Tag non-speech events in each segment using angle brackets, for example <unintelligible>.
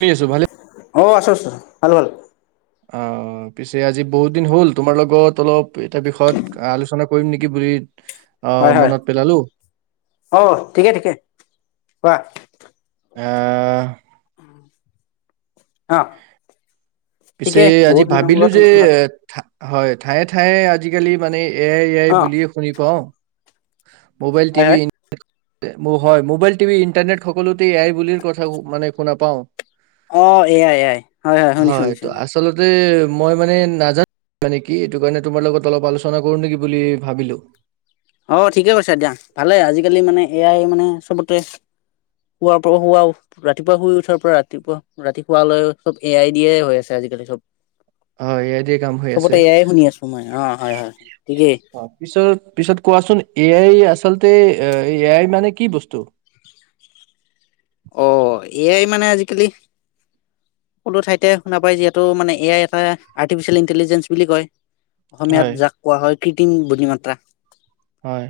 <unintelligible> আছো ভালে অ', আছোঁ-আছোঁ, ভাল-ভাল। অঁ, পিছে আজি বহুত দিন হ'ল তোমাৰ লগত অলপ এটা বিষয়ত আলোচনা কৰিম নেকি বুলি আহ হয়- হয়, মনত পেলালো অ', ঠিকে- ঠিকে, কোৱা। আ অঁ পিছে আজি ভাবিলো যে হয়, ঠায়ে- ঠায়ে আজিকালি মানে এ আই - এ আই অ বুলিয়ে শুনি পাওঁ। মোবাইল হয় টিভি হয় হয়, মোবাইল, টিভি, ইণ্টাৰনেট সকলোতে এ আই বুলিৰ কথা মানে শুনা পাওঁ। অ', এয়াই এয়াই হয়, হয় শুনিছোঁ, তো শুনিছোঁ শুনিছোঁ আচলতে মই মানে নাজানো মানে কি সেটো কাৰণে তোমাৰ লগত অলপ আলোচনা কৰো নেকি বুলি ভাবিলো অ', ঠিকে কৈছা দিয়া, ভালে আজিকালি মানে এ আই মানে চবতে শুৱাৰ পৰা শুৱাও ৰাতিপুৱা শুই উঠাৰ পৰা ৰাতিপুৱা ৰাতি শুৱালৈ চব এ আই দিয়ে হৈ আছে আজিকালি চব। হয় এ আই দিয়ে কাম হৈ চবতে এয়াই শুনি আছোঁ মই অ'। হয় হয় হয় ঠিকেই অ পিছত পিছত কোৱাচোন এ আই আচলতে এ এ আই মানে কি বস্তু অ', এ আই মানে আজিকালি সকলো ঠাইতে শুনা পায় যিহেতু মানে এ আই এটা আৰ্টিফিচিয়েল ইণ্টেলিজেঞ্চ বুলি কয়। অসমীয়াত হয় যাক কোৱা হয় কৃটিম বুদ্ধিমত্তা হয়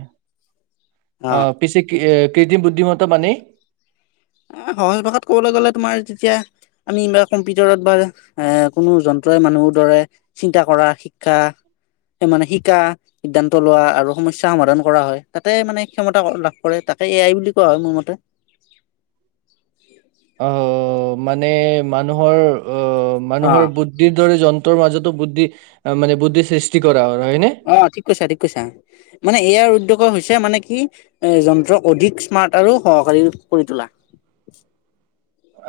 অ', আহ পিছে কি কৃত্ৰিম বুদ্ধিমতা মানে সহজ ভাষাত কবলৈ গলে তোমাৰ যেতিয়া আমি বা কম্পিউটাৰত বা এ কোনো যন্ত্ৰই মানুহৰ দৰে চিন্তা কৰা শিক্ষা মানে শিকা সিদ্ধান্ত লোৱা আৰু সমস্যা সমাধান কৰা হয় তাতে মানে ক্ষমতা লাভ কৰে তাকে এয়াই বুলি কোৱা হয় মোৰ মতে <inaudible> অ মানে মানুহৰ অ মানুহৰ অ', বুদ্ধিৰ দৰে জন- ন্ত্ৰ মাজতো বুদ্ধি মানে বুদ্ধি সৃষ্টি কৰা হয় হয়নে? অ ঠিক কৈছা ঠিক কৈছা মানে ইয়াৰ উদ্যোগ হৈছে মানে কি এ যন্ত্ৰ অধিক স্মাৰ্ট আৰু সহকাৰী কৰি তোলা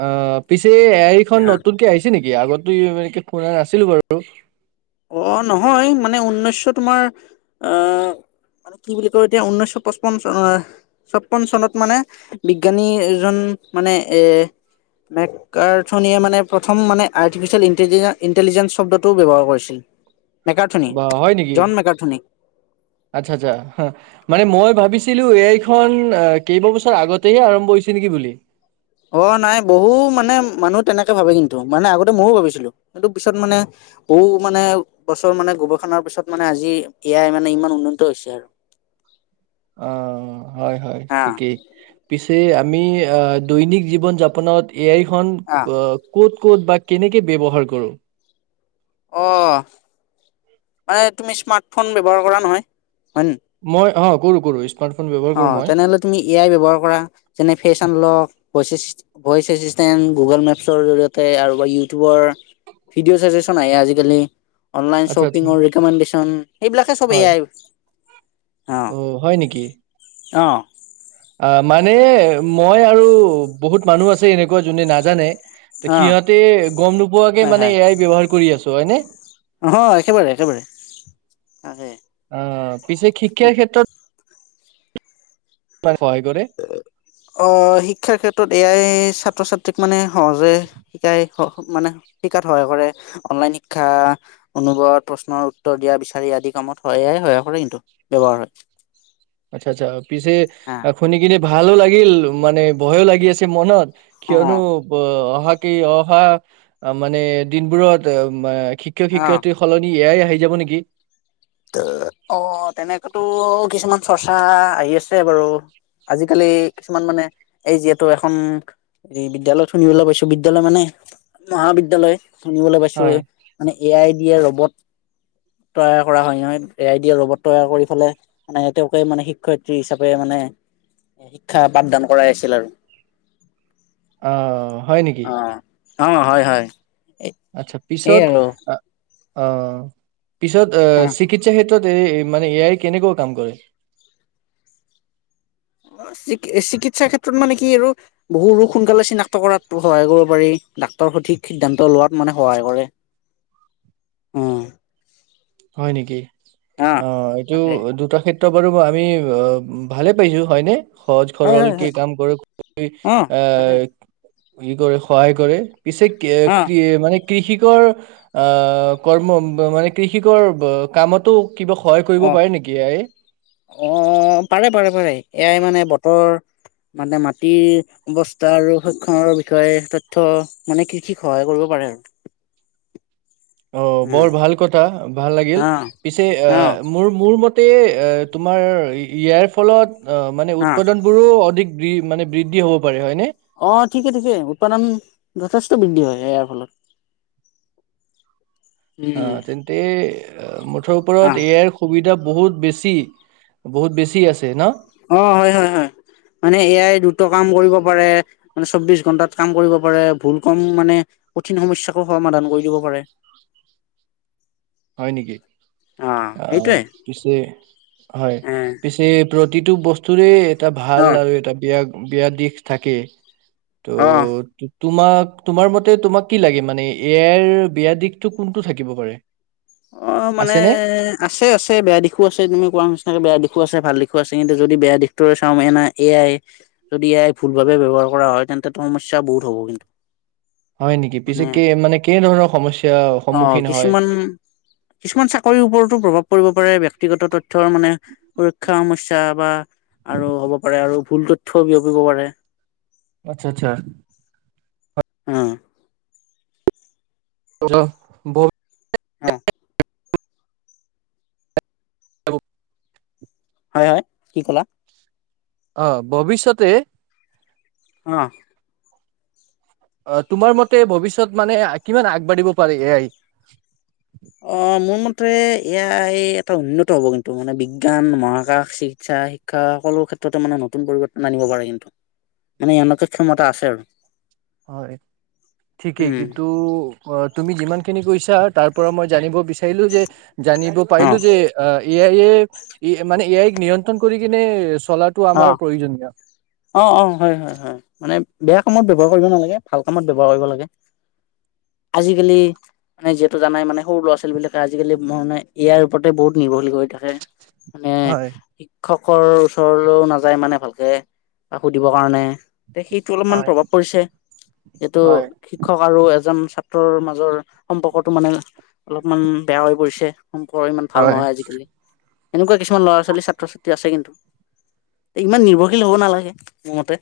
অ পিছ তে এ আই খন অ নতুনকে আহিছে নেকি আগত তুমি আমেৰিকাত পঢ়া নাছিলো বাৰু অ নহয় মানে ঊনৈছশ তোমাৰ আহ মানে কি বুলি কয় এতিয়া ঊনৈছশ পঁচপন্ন চ ছপন্ন চনত মানে বিজ্ঞানী এজন মানে এ মেকাৰথনিয়ে মানে প্ৰথম মানে আৰ্টিফিচিয়েল ইণ্টেলিজে ইণ্টেলিজেঞ্চ শব্দটোও ব্যৱহাৰ কৰিছিল। <inaudible> বা হয় নেকি জন মেকাৰ্থনী আচ্ছা আচ্ছা হা মানে মই ভাবিছো ছিলো এ আই খন কেইবাবছৰ আগতেহে আৰম্ভ হৈছে নেকি বুলি অ নাই বহু মানে মানুহ তেনেকে ভাবে কিন্তু মানে আগতে মইয়ো ভাবিছিলো কিন্তু পিছত মানে বহু মানে বছৰ মানে গৱেষণাৰ পিছত মানে আজি এয়াই মানে ইমান উন্নত হৈছে আৰু অ হয় হয় হা ঠিকেই পিছে আমি দৈনিক জীৱন যাপনত এই আই খন আহ ক কত ক'ত বা কেনেকে ব্যৱহাৰ কৰো অ মানে তুমি স্মাৰ্টফোন ব্যৱহাৰ কৰা নহয় হয় নে? মই আহক গৰু <unintelligible> অ তেনেহলে তুমি এ আই ব্যৱহাৰ কৰা যেনে ফেচন লক ভইচ এ ভইচ এচিচেণ্ট গুগল মেপছৰ জৰিয়তে আৰু বা ইউটিউবৰ ভিডিঅ' ছাচেচন আহে আজিকালি অনলাইন আচ্ছা আচ্ছা শ্বপিঙৰ ৰিকমেণ্ডেশ্যন সেইবিলাকে চব হয় এয়াই অ হয় নেকি অঁ অ মানে মই আৰু বহুত মানুহ আছে এনেকুৱা যোনে নাজানে ত অ সিহঁতে গম নোপোৱাকে মানে এ আই ব্যৱহাৰ কৰি আছে তয়নে অহ একেবাৰে একেবাৰে তাকে অ পিছে শিক্ষাৰ পাৰে অ শিক্ষাৰ ক্ষেত্ৰত এ আয়ে ছাত্ৰ ছাত্ৰীক মানে সহজে শিকাই মানে শিকাত সহায় কৰে অনলাইন শিক্ষা অনুবাদ প্ৰশ্নৰ উত্তৰ দিয়া বিচাৰি আদি কামত এ আয়ে সহায় কৰে কিন্তু ব্যৱহাৰ হয় আচ্ছা আচ্ছা পিছে হা শুনি কিনে ভালো লাগিল মানে ভয়ো লাগি আছে মনত কিয়নো অ' ব অহা বাকী অহা মানে দিনবোৰত উম এ শিক্ষক অ' শিক্ষয়িত্ৰী সলনি এ আই আহি যাব নেকি ত অ তেনেকাতো কিছুমান চৰ্চা আহি আছে বাৰু আজিকালি কিছুমান মানে এই যিহেতু এখন হেৰি বিদ্যালয় শুনিবলৈ পাইছো বিদ্যালয় মানে মহাবিদ্যালয় শুনিবলৈ পাইছোঁ হয় মানে এ আই ডি এৰ ৰবত প্ৰায় কৰা হয় নহয় এ আই দিয়া ৰবত তৈয়াৰ কৰি পেলে মানে তেওঁলোকে মানে শিক্ষয়িত্ৰী হিচাপে মানে শিক্ষা পাঠদান কৰাই আছিল আৰু আহ হয় নেকি অঁ হয় হয় আচ্ছা এই পিছত আৰু আ অ পিছত আ চিকিৎসা ক্ষেত্ৰত এ মানে এ আয়ে কেনেকুৱা কাম কৰে চি চিকিৎসাৰ ক্ষেত্ৰত মানে কি আৰু বহু ৰোগ সোনকালে চিনাক্ত কৰাত সহায় কৰিব পাৰি ডাক্তৰ সঠিক সিদ্ধান্ত লোৱাত মানে সহায় কৰে উম হয় নেকি অ এইটো তাকে দুটা ক্ষেত আমি ভালে পাইছোঁ হয়নে সহজ হয় সৰল হয় কি হয় কাম কৰে খ অ তাকে আহ ই কৰে সহায় কৰে পিছে কে অ কি মানে কৃষিকৰ আহ কৰ্ম মানে কৃষি কৃষিকৰ কামতো কিবা সহায় কৰিব অ পাৰে নেকি এ আই অ পাৰে পাৰে পাৰে এ আয়ে মানে বতৰ মানে মাটিৰ অৱস্থা আৰু সক্ষণৰ বিষয়ে তথ্য মানে কৃষিক সহায় কৰিব পাৰে আৰু অ উম, বৰ ভাল কথা। ভাল লাগিল অ পিছে অ মোৰ মোৰ মতে তে তোমাৰ ইয়াৰ ফলত অ মানে উৎপাদন বোৰো অধিক মানে বৃদ্ধি হ'ব পাৰে হয়নে? অ ঠিকে ঠিকে উৎপাদন যথেষ্ট বৃদ্ধি হয়। এয়াৰ ফলত। অ উম তেন্ত অ মোৰ অ ওপৰত এ আই সুবিধা বহুত বেছি বহুত বেছি আছে ন।? অ হয় হয় হয় মানে এ আই দ্ৰুত কাম কৰিব পাৰে মানে চৌবিচ ঘন্টাত কাম কৰিব পাৰে, ভুল কম মানে কঠিন সমস্যাকো সমাধান কৰি দিব পাৰে। হয় নেকি অ পিছে হয় এ পিছেবোৰত প্ৰতিটো বস্তুৰে এটা ভাল অ আৰু এটা বেয়া বেয়া দিশ থাকে। ত। অ তোমাক, তোমাৰ মতে তোমাক কি লাগে মানে, এ এই ৰ বেয়া দিশটো কোনটো থাকিব পাৰে? অ' মানে, আছেনে আছে আছে, বেয়া দিশো আছে তুমি কোৱা নিচিনাকে, বেয়া দিশ যোৱা চোৱা ভাল দিশো আছে কিন্তু যদি বেয়া দিশটোৰে চাওঁ এ ন এয়াই যদি এ আই ভুল ভাবেে ব্যৱহাৰ কৰা হয় তেন্তে সমস্যা বহুত হব কিন্তু। হয় নেকি পিছে মানে ক মানে কেই ধৰণৰ সমস্যাৰ অ' সন্মুখীন হয় কিছুমান কিছুমান চাকৰিৰ ওপৰতো প্ৰভাৱ পৰিব পাৰে ব্যক্তিগত তথ্যই মানে সুৰক্ষা সমস্যা বা আৰু হ'ব পাৰে আৰু ভুল তথ্যও বিয়পিব পাৰে। আচ্ছা আচ্ছা। অ। <unintelligible> অ। হব। হে কি কলা? অ ভৱিষ্যতে অ। অ', তোমাৰ মতে ভৱিষ্যত মানে কিমান আগবাঢ়িব পাৰে এ আই? আহ মোৰ মতে এয়াই এটা উন্নত হব কিন্তু মানে বিজ্ঞান মহাকাশ চিকিৎসা শিক্ষা সকলো ক্ষেত্ৰতে মানে নতুন পৰিৱৰ্তন আনিব পাৰে কিন্তু মানে এনকে ক্ষমতা আছে আৰু। হয় ঠিকেই উম কিন্তু তুমি যিমান খিনি কৈছা তাৰ পৰা মই জানিব বিচাৰো <unintelligible> যে জানিব অ পাৰিলো যে এ আই এ মানে এ আইক নিয়ন্ত্ৰণ কঁৰি কেনে অ', অ' অ', হয় হয় হয়, মানে বেয়া কামত ব্যৱহাৰ কৰিব নালাগে, ভাল কামত ব্যৱহাৰ কৰিব লাগে। আজিকালি, মানে যিহেতু জানাই মানে সৰু ল'ৰা-ছোৱালী বিলাকে আজিকালি ম মানে এ আই ৰ ওপৰতে বহুত নিৰ্ভশীল কৰি থাকে মানে হয়, শিক্ষক- কৰ ওচৰ- ও নাযায় মানে ভালকে বা সুধিবৰ কাৰণে এ সেইটো অলপমান হয়, প্ৰভাৱ পৰিছে সেইটো হয়, শিক্ষক আৰু এজন ছাত্ৰ ৰ মাজৰ সম্পৰ্কতটো মানে অলপমান বেয়া হৈ পৰিছে। সংকৰ ইমান ভাল নহয় আজিকালি। এনেকুৱা কিছুমান ল'ৰা ছোৱালী ছাত্ৰ ছাত্ৰী আছে, কিন্তু ইমান নিৰ্ভৰশীল হব নালাগে মোৰ মতে।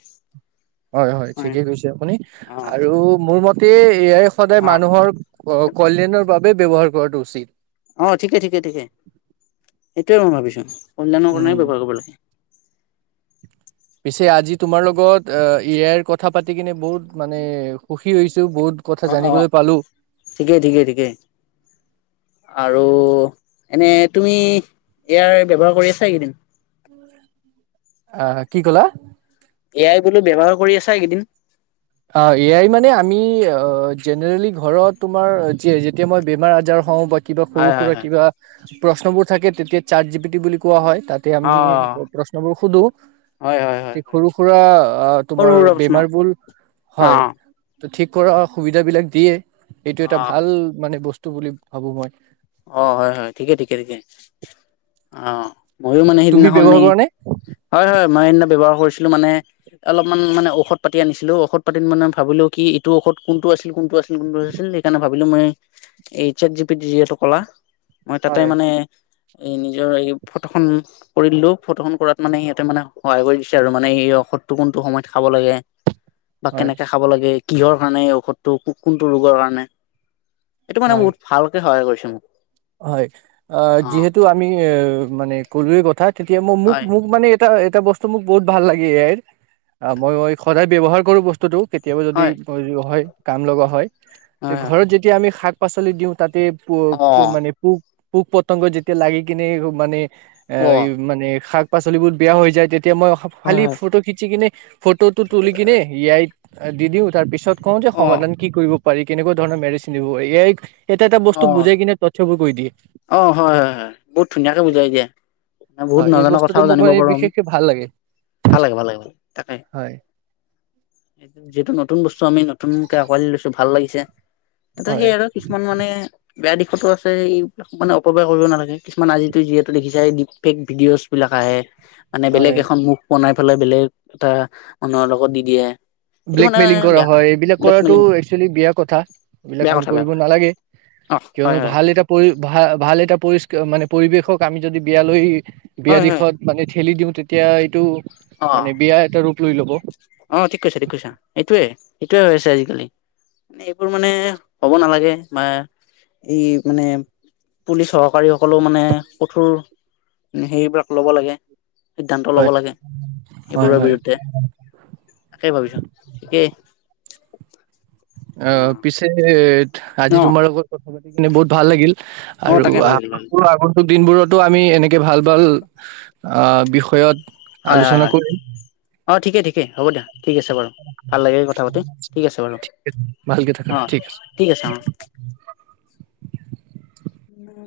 হয় হয় ঠিকে কৈছে আপুনি অ আৰু মোৰ মতে তে এয়াই সদায় অ মানুহৰ অ কল্যানৰ বাবে ব্যৱহাৰ কৰাটো উচিত। অ', ঠিকেই ঠিকেই ঠিকেই, সেইটোৱে মই ভাবিছো। কল্যাণৰ উম, কাৰণে ব্যৱহাৰ কৰিব লাগে। পিছে আজি তোমাৰ লগত অ এ আই কথা পাতি কেনে বহুত মানে সুখী হৈছোঁ। অ অ ঠিকেই ঠিকেই ঠিকেই আৰু এনে তুমি এয়াৰ ব্যৱহাৰ কৰি আছা এই কেইদিন। আহ কি কলা? এ আই বোলো ব্যৱহাৰ কৰি আছা এইকেইদিন। অ এয়াই মানে আমি জেনেৰেলি ঘৰত তোমাৰ যেতিয়া মই বেমাৰ আজাৰ হওঁ বা। কিবা হয় সৰু হয় সুৰা হয় কিবা প্ৰশ্নবোৰ থাকে তেতিয়া চাত জি পি টি বুলি কোৱা হয়। তাতে আমি অ প্ৰশ্নবোৰ সোধো হয় হয় যে হয় হয় সৰু সুৰা তোমাৰ সৰু সুৰা প্ৰশ্ন বেমাৰবোৰ। অ। তো ঠিক কৰা সুবিধাবিলাক দিয়ে- এইটো এটা অ ভাল মানে বস্তু। টো বুলি ভাবো মই। অ হয় হয় ঠিকে ঠিকে ঠিকে অ। ময়ো মানে তুমি সেইদিনাখননে ব্যৱহাৰ কৰা নে হয় হয় মই সেইদিনা ব্যৱহাৰ কৰিছিলো মানে অলপমান মানে ঔষধ পাতি আনিছিলো ঔষধ পাতিত মানে ভাবিলো কি এইটো ঔষধ কোনটো আছিল কোনটো আছিল - কোনটো আছিল সেইকাৰণে ভাবিলোঁ মই- এই চাত জিপিতি যিহেতু কলা মই তাতে হয় মানে- এই নিজৰ এই ফটোখন কৰি দিলো ফটোখনন কৰাত মানে সিহঁতে মানে সহায় কৰি দিছে আৰু মানে এই ঔষধটো কোনটো সময়ত খাব লাগে। বা হয় কেনেকে খাব লাগে কিহৰ কাৰণে এই ঔষধটো কোনটো ৰোগৰ কাৰণে এইটো মানে হয় বহুত ভালকে সহায় কৰিছে উম হয় আহ যিহেতু আমি এ মানে কলো কথা তেতিয়া মই হয় মোক-মোক মানে এটা এটা বস্তু মোক বহুত ভাল লাগে ইয়াই আহ মই মই সদায় ব্যৱহাৰ কৰো বস্তুতোক কেতিয়াবা যদি হয় হয় কাম লগা হয়। টো হয় হয় ঘৰত হয় যেতিয়া আমি শাক- শাক পাচলি দিওঁ তাতে প অ ক মানে পু পোক পতংগ যেতিয়া লাগি কিনে মানে এ অ মানে শাক ছোৱালীবোৰ বেয়া হৈ যায় তেতিয়া। এতিয়া মই হয় খালি হয় ফটো খিচি কিনে ফটোটো তুলি কিনে এ আই ত দি দিও তাৰ পিছত কওঁ যে সমাধান কি কৰিব পাৰি কেনেকুৱা ধৰণৰ মেডিচিন দিব এয়াৰ এটা এটা বস্তু অ অ বুজাই কিনে- <unintelligible> কৰি দিয়ে। অ হয় হয় হয় বহুত ধুনীয়াকে বুজাই এ দিয়ে মানে বহুত হয় এই নজাননা বস্তুটো কথাও মোক জানিব মানে পাৰো আমি বিশেষকে ভাল লাগে ভাল লাগে ভাল লাগোল তাকে হয় যিহেতু নতুন বস্তু আমি নতুন। লৈছো ভাল লাগিছে। এয়া হয় সেই আৰু কিছুমান মানে বেয়া দিখি- ফটো আছে সেই মানে অপব্যয় কৰিব নালাগে কিছুমান আজিতো যিহেতু দেখিছোই ডিপ ফেক ভিডিঅ'চবিলাক আহে। মানে বেলেগ হয় এখন মুখ বনাই ফালে বেলেগ এটা মানুহৰ লগত দি দিয়ে। সেইটো মানে ব্লেকমেইলিং কৰা বেয়া কাম হয় এইবিলাক কৰাতো ব্লেকমেইলিং একচুৱেলি বেয়া কথা এইবিলাক বেয়া আমি কথা বেয়া কৰিব কথা নালাগে অ হয় কিয়নো হয় ভাল এটা পৰি ভাল ভাল এটা পৰিষ্কাৰ মানে পৰিৱেশক আমি যদি বিয়ালৈ বিয়া হয় হয় দিশত মানে খেলি দিওঁ তেতিয়া এইটো অ মানে বিয়া এটা ৰূপ লৈ লব এইটোৱে এইটোৱে হৈ আছে আজিকালি এইবোৰ মানে হব নালাগে বা এই মানে পুলিচ সহকাৰী সকলেও মানে কঠোৰ সেইবিলাক ল'ব লাগে। সিদ্ধান্ত ল'ব লাগে হয় এইবোৰৰ হয় বিৰুদ্ধে তাকে ভাবিছো। কে অ পিছে আজি অ তোমাৰ লগত কথা পাতো বহুত ভাল লাগিল অ আৰু তাকে ভাল আ লাগিল ভাল লাগিল আগন্তুক দিনবোৰত এইটো আমি এনেকে ভাল ভাল আ বিষয়ত আলোচনা কৰিম অঁ ঠিকে ঠিকেই হব দিয়া। ঠিক আছে বাৰু ভাল লাগে কথা পাতি ঠিক আছে বাৰু অঁ ঠিক আছে অঁ। উম